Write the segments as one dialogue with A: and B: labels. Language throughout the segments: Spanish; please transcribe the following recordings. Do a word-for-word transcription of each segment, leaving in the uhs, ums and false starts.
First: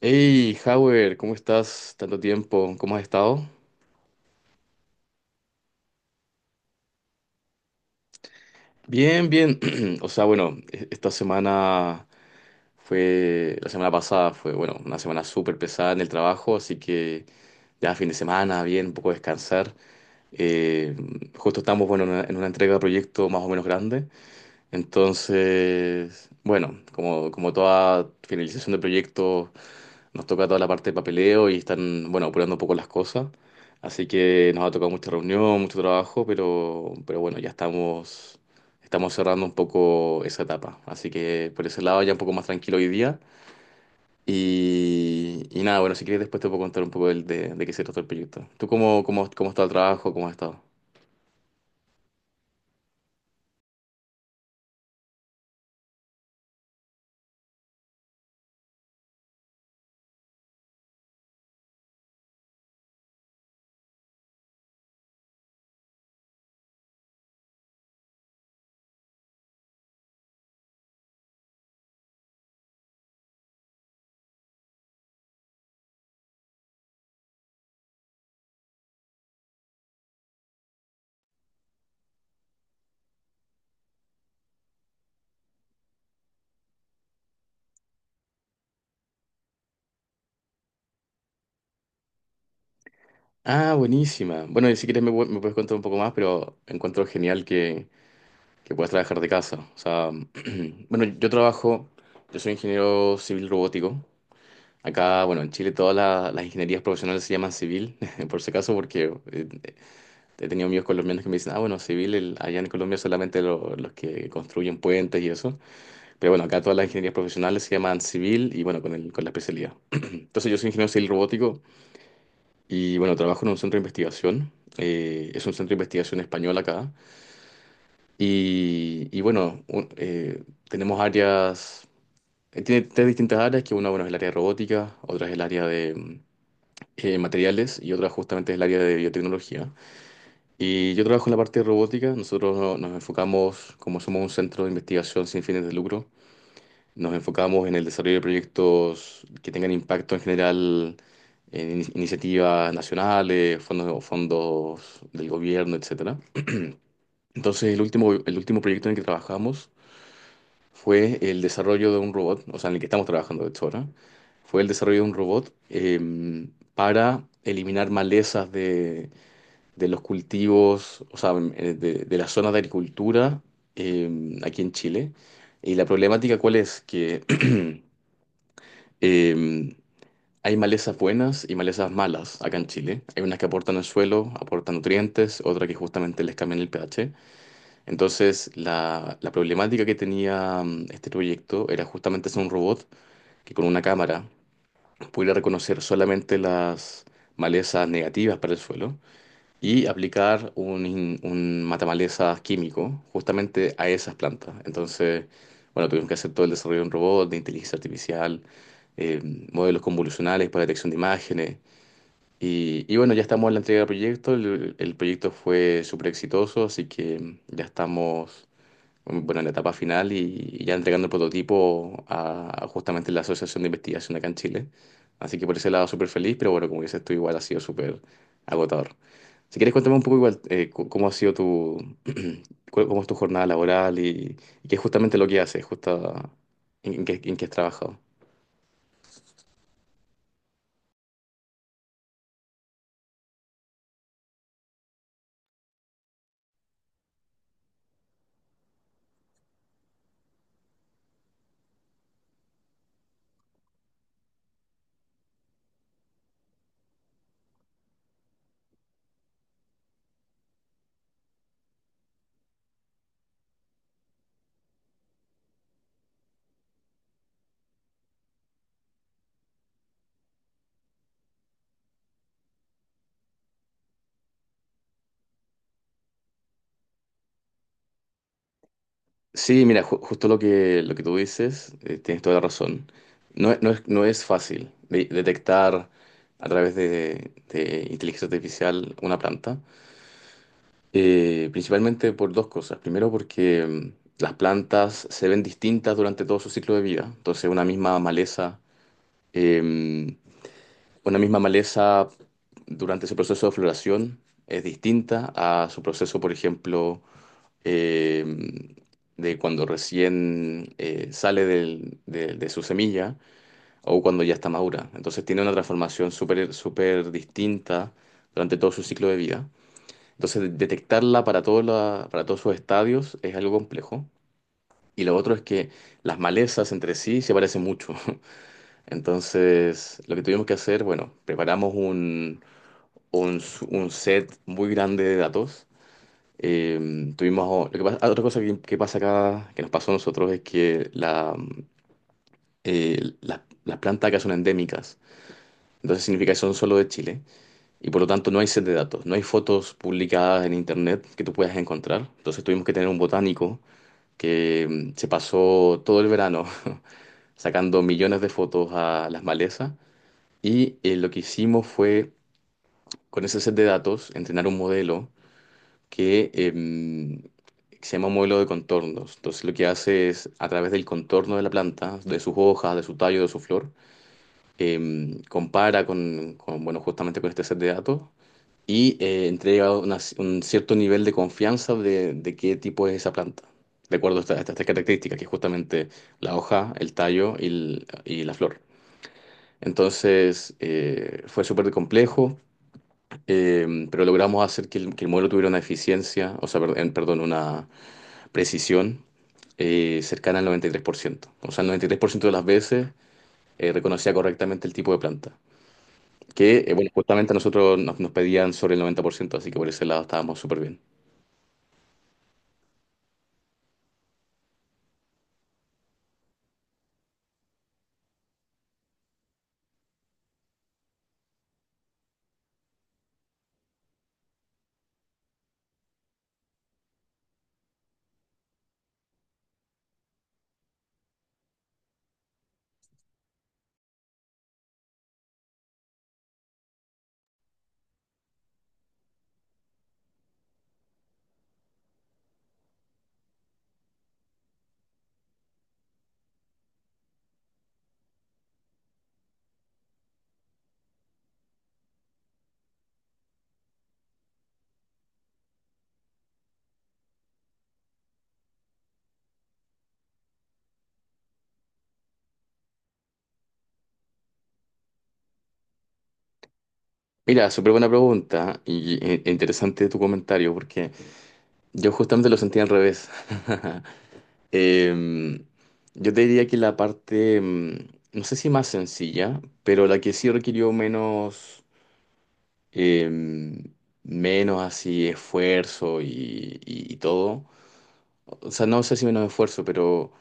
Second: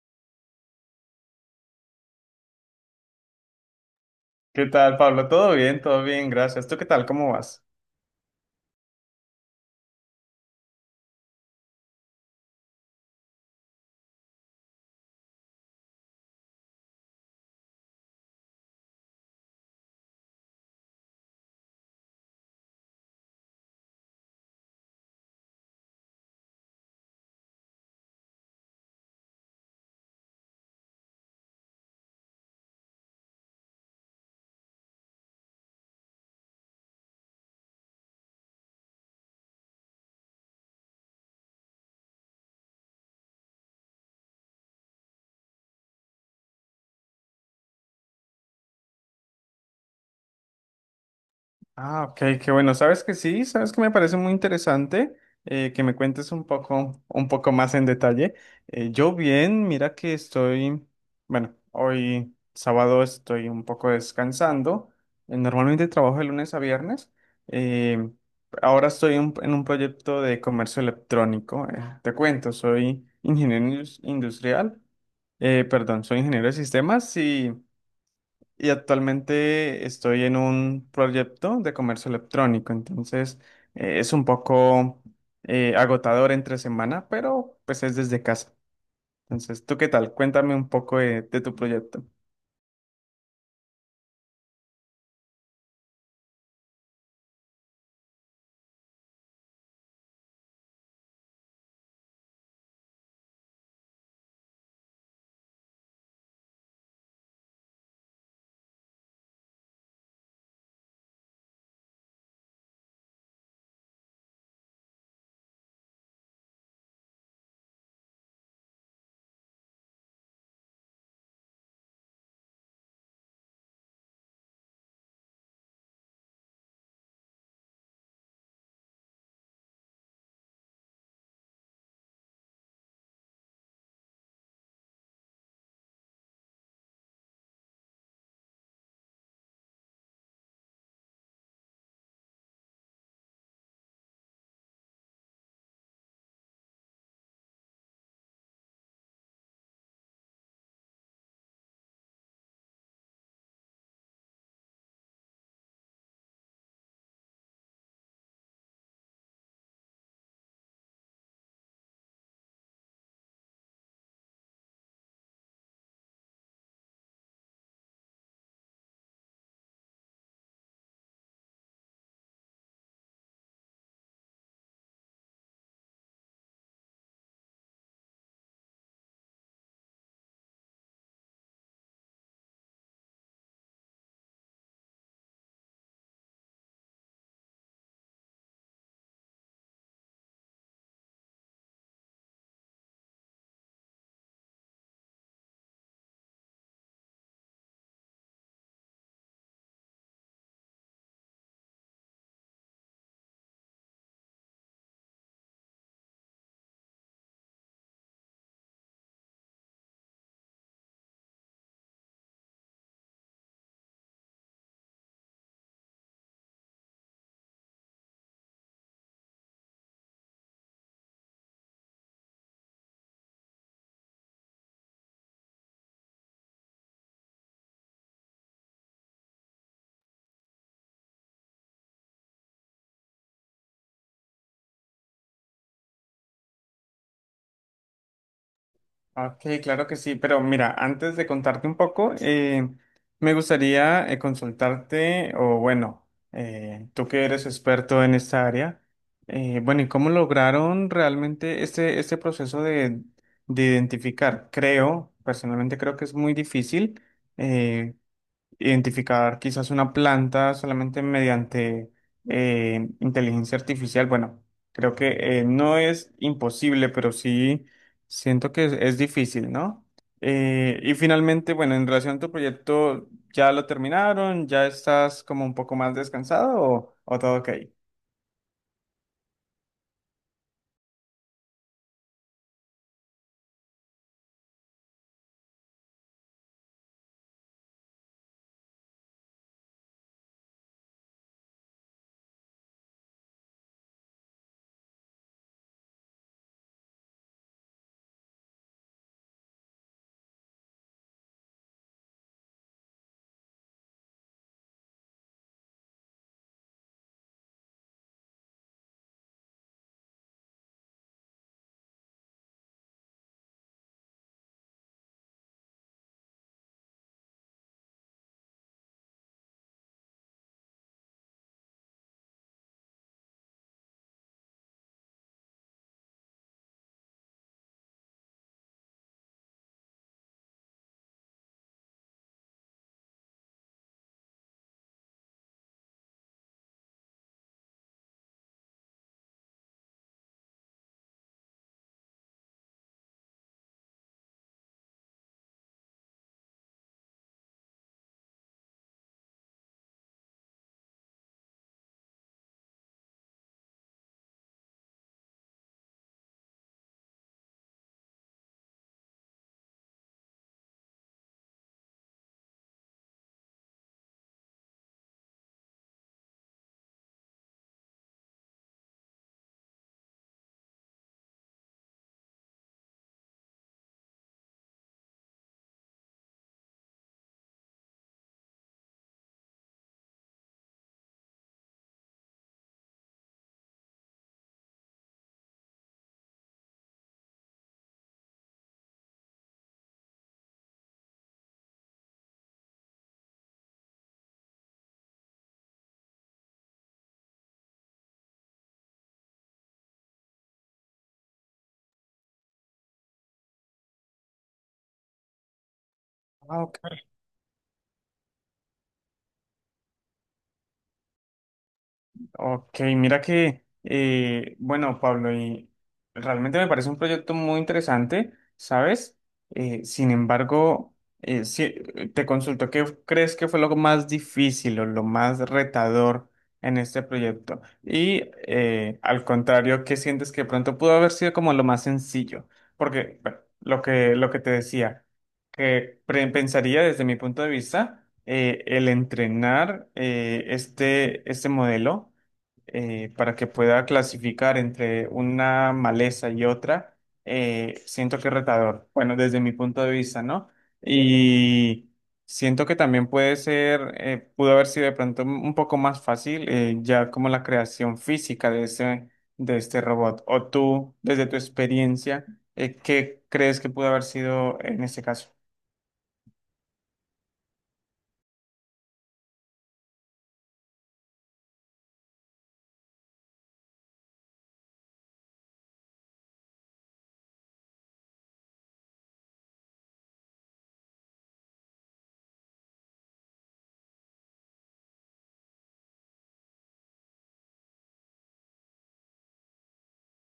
A: Hey, Howard, ¿cómo estás? Tanto tiempo, ¿cómo has estado?
B: ¿Qué tal, Pablo? ¿Todo bien? Todo bien, gracias. ¿Tú qué tal? ¿Cómo vas?
A: Bien, bien. O sea, bueno, e- esta semana fue, la semana pasada fue, bueno, una semana súper pesada en el trabajo, así que ya fin de semana, bien, un poco descansar. Eh, Justo estamos, bueno, en una, en una entrega de proyecto más o menos grande. Entonces, bueno, como, como toda finalización de proyecto, nos toca toda la parte de papeleo y están, bueno, apurando un poco las cosas. Así que nos ha tocado mucha reunión, mucho trabajo, pero, pero, bueno, ya estamos, estamos cerrando un poco esa etapa. Así que por ese lado ya un poco más tranquilo hoy día. Y, y nada, bueno, si quieres después te puedo contar un poco del- de, de qué se trata el proyecto. ¿Tú cómo, cómo, cómo está el trabajo? ¿Cómo has estado?
B: Ah, ok, qué bueno. Sabes que sí, sabes que me parece muy interesante eh, que me cuentes un poco, un poco más en detalle. Eh, yo bien, mira que estoy, bueno, hoy sábado estoy un poco descansando. Eh, Normalmente trabajo de lunes a viernes. Eh, Ahora estoy un- en un proyecto de comercio electrónico. Eh, te cuento, soy ingeniero indus- industrial, eh, perdón, soy ingeniero de sistemas y... Y actualmente estoy en un proyecto de comercio electrónico, entonces eh, es un poco eh, agotador entre semana, pero pues es desde casa. Entonces, ¿tú qué tal? Cuéntame un poco de, de tu proyecto.
A: Ah, buenísima. Bueno, y si quieres me, pu- me puedes contar un poco más, pero encuentro genial que, que puedas trabajar de casa. O sea, bueno, yo trabajo, yo soy ingeniero civil robótico. Acá, bueno, en Chile todas la- las ingenierías profesionales se llaman civil, por si acaso, porque eh, he tenido amigos colombianos que me dicen, ah, bueno, civil, el- allá en Colombia solamente lo- los que construyen puentes y eso. Pero bueno, acá todas las ingenierías profesionales se llaman civil y bueno, con, el, con la especialidad. Entonces yo soy ingeniero civil robótico y bueno, trabajo en un centro de investigación. Eh, es un centro de investigación español acá. Y, y bueno, un- eh, tenemos áreas, eh, tiene tres distintas áreas, que una, bueno, es el área de robótica, otra es el área de mm, eh, materiales y otra justamente es el área de biotecnología. Y yo trabajo en la parte de robótica, nosotros no- nos enfocamos, como somos un centro de investigación sin fines de lucro, nos enfocamos en el desarrollo de proyectos que tengan impacto en general en ini- iniciativas nacionales, fondos, fondos del gobierno, etcétera. Entonces, el último, el último proyecto en el que trabajamos fue el desarrollo de un robot, o sea, en el que estamos trabajando de hecho ahora, fue el desarrollo de un robot eh, para eliminar malezas de, de los cultivos, o sea, em, eh, de, de las zonas de agricultura eh, aquí en Chile. Y la problemática, ¿cuál es? Que eh, hay malezas buenas y malezas malas acá en Chile. Hay unas que aportan al suelo, aportan nutrientes, otras que justamente les cambian el pH. Entonces, la, la problemática que tenía mm, este proyecto era justamente hacer un robot que con una cámara pudiera reconocer solamente las malezas negativas para el suelo y aplicar un, in- un matamalezas químico justamente a esas plantas. Entonces, bueno, tuvimos que hacer todo el desarrollo de un robot, de inteligencia artificial, eh, modelos convolucionales para detección de imágenes. Y, y, bueno, ya estamos en la entrega del proyecto, el, el proyecto fue súper exitoso, así que ya estamos, bueno, en la etapa final y, y ya entregando el prototipo a, a justamente la Asociación de Investigación acá en Chile. Así que por ese lado súper feliz, pero bueno, como dices tú, igual ha sido súper agotador. Si quieres, cuéntame un poco igual, eh, cu- cómo ha sido tu, cu- cómo es tu jornada laboral y, y qué es justamente lo que haces, justo en, en qué, en qué has trabajado.
B: Ok, claro que sí, pero mira, antes de contarte un poco, eh, me gustaría eh, consultarte, o bueno, eh, tú que eres experto en esta área, eh, bueno, ¿y cómo lograron realmente este, este proceso de, de identificar? Creo, personalmente creo que es muy difícil, eh, identificar quizás una planta solamente mediante eh, inteligencia artificial. Bueno, creo que eh, no es imposible, pero sí siento que es, es difícil, ¿no? Eh, y finalmente, bueno, en relación a tu proyecto, ¿ya lo terminaron? ¿Ya estás como un poco más descansado o, o todo ok?
A: Sí, mira, ju- justo lo que, lo que tú dices, eh, tienes toda la razón. No, es, no es no es fácil de- detectar a través de, de inteligencia artificial una planta. Eh, principalmente por dos cosas. Primero porque mm, las plantas se ven distintas durante todo su ciclo de vida. Entonces una misma maleza, eh, una misma maleza durante su proceso de floración es distinta a su proceso, por ejemplo, eh, de cuando recién eh, sale del- de, de su semilla o cuando ya está madura. Entonces tiene una transformación súper súper distinta durante todo su ciclo de vida. Entonces, de- detectarla para todos la- para todos sus estadios es algo complejo. Y lo otro es que las malezas entre sí se parecen mucho. Entonces, lo que tuvimos que hacer, bueno, preparamos un, un, s- un set muy grande de datos. Eh, tuvimos, oh, lo que pasa- otra cosa que, que pasa acá, que nos pasó a nosotros, es que la, eh, la- las plantas acá son endémicas. Entonces significa que son solo de Chile. Y por lo tanto no hay set de datos, no hay fotos publicadas en internet que tú puedas encontrar. Entonces tuvimos que tener un botánico que mm, se pasó todo el verano sacando millones de fotos a las malezas y eh, lo que hicimos fue, con ese set de datos, entrenar un modelo que em, se llama un modelo de contornos. Entonces lo que hace es, a través del contorno de la planta, de sus hojas, de su tallo, de su flor, em, compara con, con, bueno, justamente con este set de datos y eh, entrega una- un cierto nivel de confianza de, de, qué tipo es esa planta, de acuerdo a esta- a estas tres características, que es justamente la hoja, el tallo y, el- y la flor. Entonces, eh, fue súper complejo, eh, pero logramos hacer que el, que el modelo tuviera una eficiencia, o sea, perd- perdón, una precisión eh, cercana al noventa y tres por ciento. O sea, el noventa y tres por ciento de las veces eh, reconocía correctamente el tipo de planta,
B: Ah,
A: que, eh,
B: ok.
A: bueno, justamente a nosotros nos, nos pedían sobre el noventa por ciento, así que por ese lado estábamos súper bien.
B: Ok, mira que, eh, bueno, Pablo, y realmente me parece un proyecto muy interesante, ¿sabes? Eh, sin embargo, eh, sí, te consulto, ¿qué crees que fue lo más difícil o lo más retador en este proyecto? Y eh, al contrario, ¿qué sientes que pronto pudo haber sido como lo más sencillo? Porque, bueno, lo que, lo que te decía, que pre- pensaría desde mi punto de vista eh, el entrenar eh, este, este modelo eh, para que pueda clasificar entre una maleza y otra, eh, siento que es retador. Bueno, desde mi punto de vista, ¿no? Y siento que también puede ser, eh, pudo haber sido de pronto un un poco más fácil, eh, ya como la creación física de ese, de este robot. O tú, desde tu experiencia, eh, ¿qué crees que pudo haber sido en este caso?
A: Mira, súper buena pregunta y e- e interesante tu comentario porque yo justamente lo sentía al revés. Em, yo te diría que la parte, em, no sé si más sencilla, pero la que sí requirió menos, em, menos así esfuerzo y, y- y todo. O sea, no sé si menos esfuerzo, pero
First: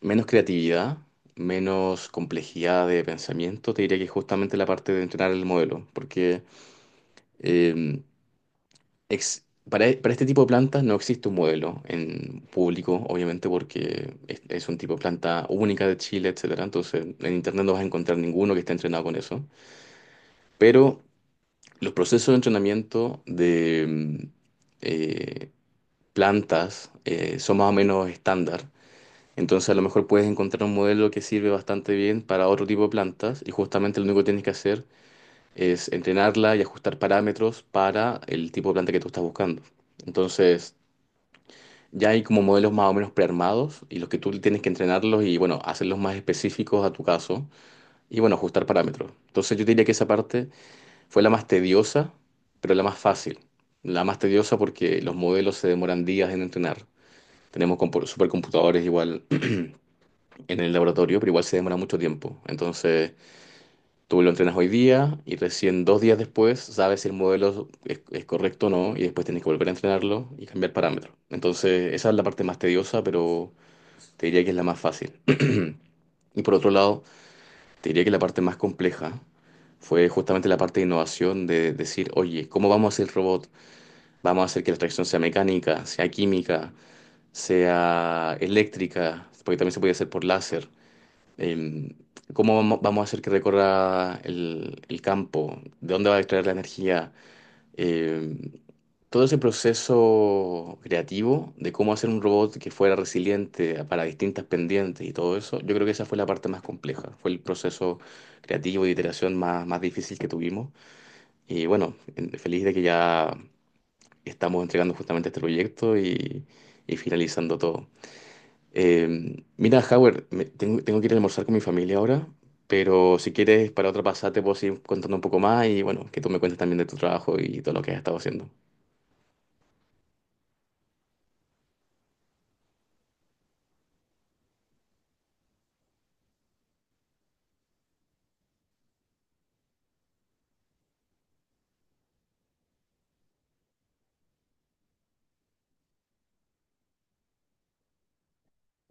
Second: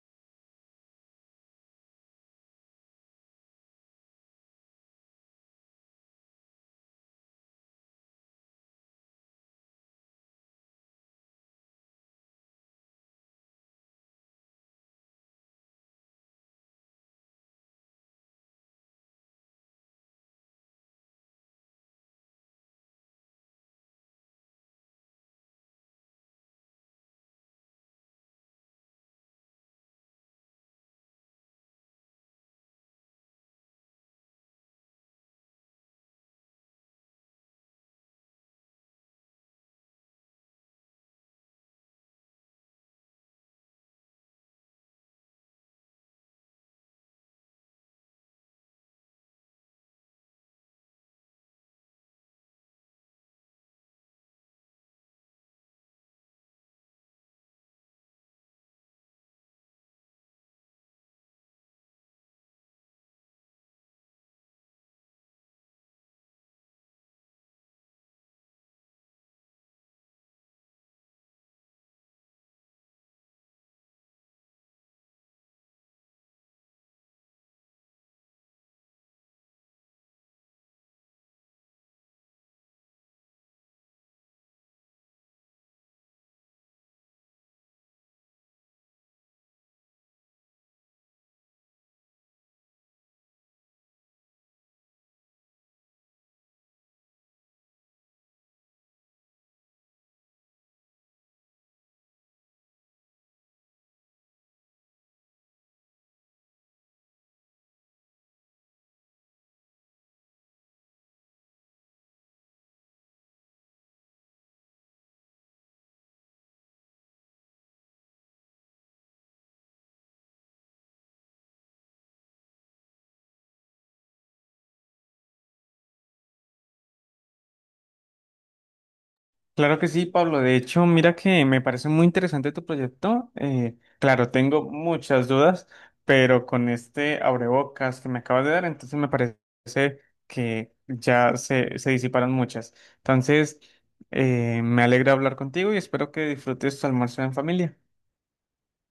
A: menos creatividad, menos complejidad de pensamiento, te diría que justamente la parte de entrenar el modelo, porque em, ex- para, para este tipo de plantas no existe un modelo en público, obviamente, porque es, es un tipo de planta única de Chile, etcétera. Entonces, en internet no vas a encontrar ninguno que esté entrenado con eso. Pero los procesos de entrenamiento de mm, eh, plantas eh, son más o menos estándar. Entonces, a lo mejor puedes encontrar un modelo que sirve bastante bien para otro tipo de plantas y justamente lo único que tienes que hacer es entrenarla y ajustar parámetros para el tipo de planta que tú estás buscando. Entonces, ya hay como modelos más o menos prearmados y los que tú tienes que entrenarlos y, bueno, hacerlos más específicos a tu caso y, bueno, ajustar parámetros. Entonces yo diría que esa parte fue la más tediosa, pero la más fácil. La más tediosa porque los modelos se demoran días en entrenar. Tenemos compu- supercomputadores igual en el laboratorio, pero igual se demora mucho tiempo. Entonces tú lo entrenas hoy día y recién dos días después sabes si el modelo es, es correcto o no y después tienes que volver a entrenarlo y cambiar parámetros. Entonces esa es la parte más tediosa, pero te diría que es la más fácil. Y por otro lado, te diría que la parte más compleja fue justamente la parte de innovación, de decir, oye, ¿cómo vamos a hacer el robot? Vamos a hacer que la tracción sea mecánica, sea química, sea eléctrica, porque también se puede hacer por láser. Em, ¿cómo vamo- vamos a hacer que recorra el, el campo? ¿De dónde va a extraer la energía? Em, Todo ese proceso creativo de cómo hacer un robot que fuera resiliente para distintas pendientes y todo eso, yo creo que esa fue la parte más compleja. Fue el proceso creativo y de iteración más, más difícil que tuvimos. Y bueno, en- feliz de que ya estamos entregando justamente este proyecto y, y finalizando todo. Eh, mira, Howard, me- tengo, tengo que ir a almorzar con mi familia ahora, pero si quieres, para otra pasada te puedo seguir contando un poco más y, bueno, que tú me cuentes también de tu trabajo y todo lo que has estado haciendo.
B: Claro que sí, Pablo. De hecho, mira que me parece muy interesante tu proyecto. Eh, claro, tengo muchas dudas, pero con este abrebocas que me acabas de dar, entonces me parece que ya se, se disiparon muchas. Entonces, eh, me alegra hablar contigo y espero que disfrutes tu almuerzo en familia.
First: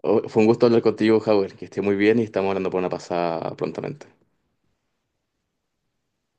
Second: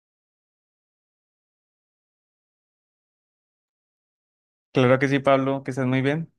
A: Oh, fue un gusto hablar contigo, Howard. Que esté muy bien y estamos hablando por una pasada prontamente.
B: Claro que sí, Pablo, que estés muy bien.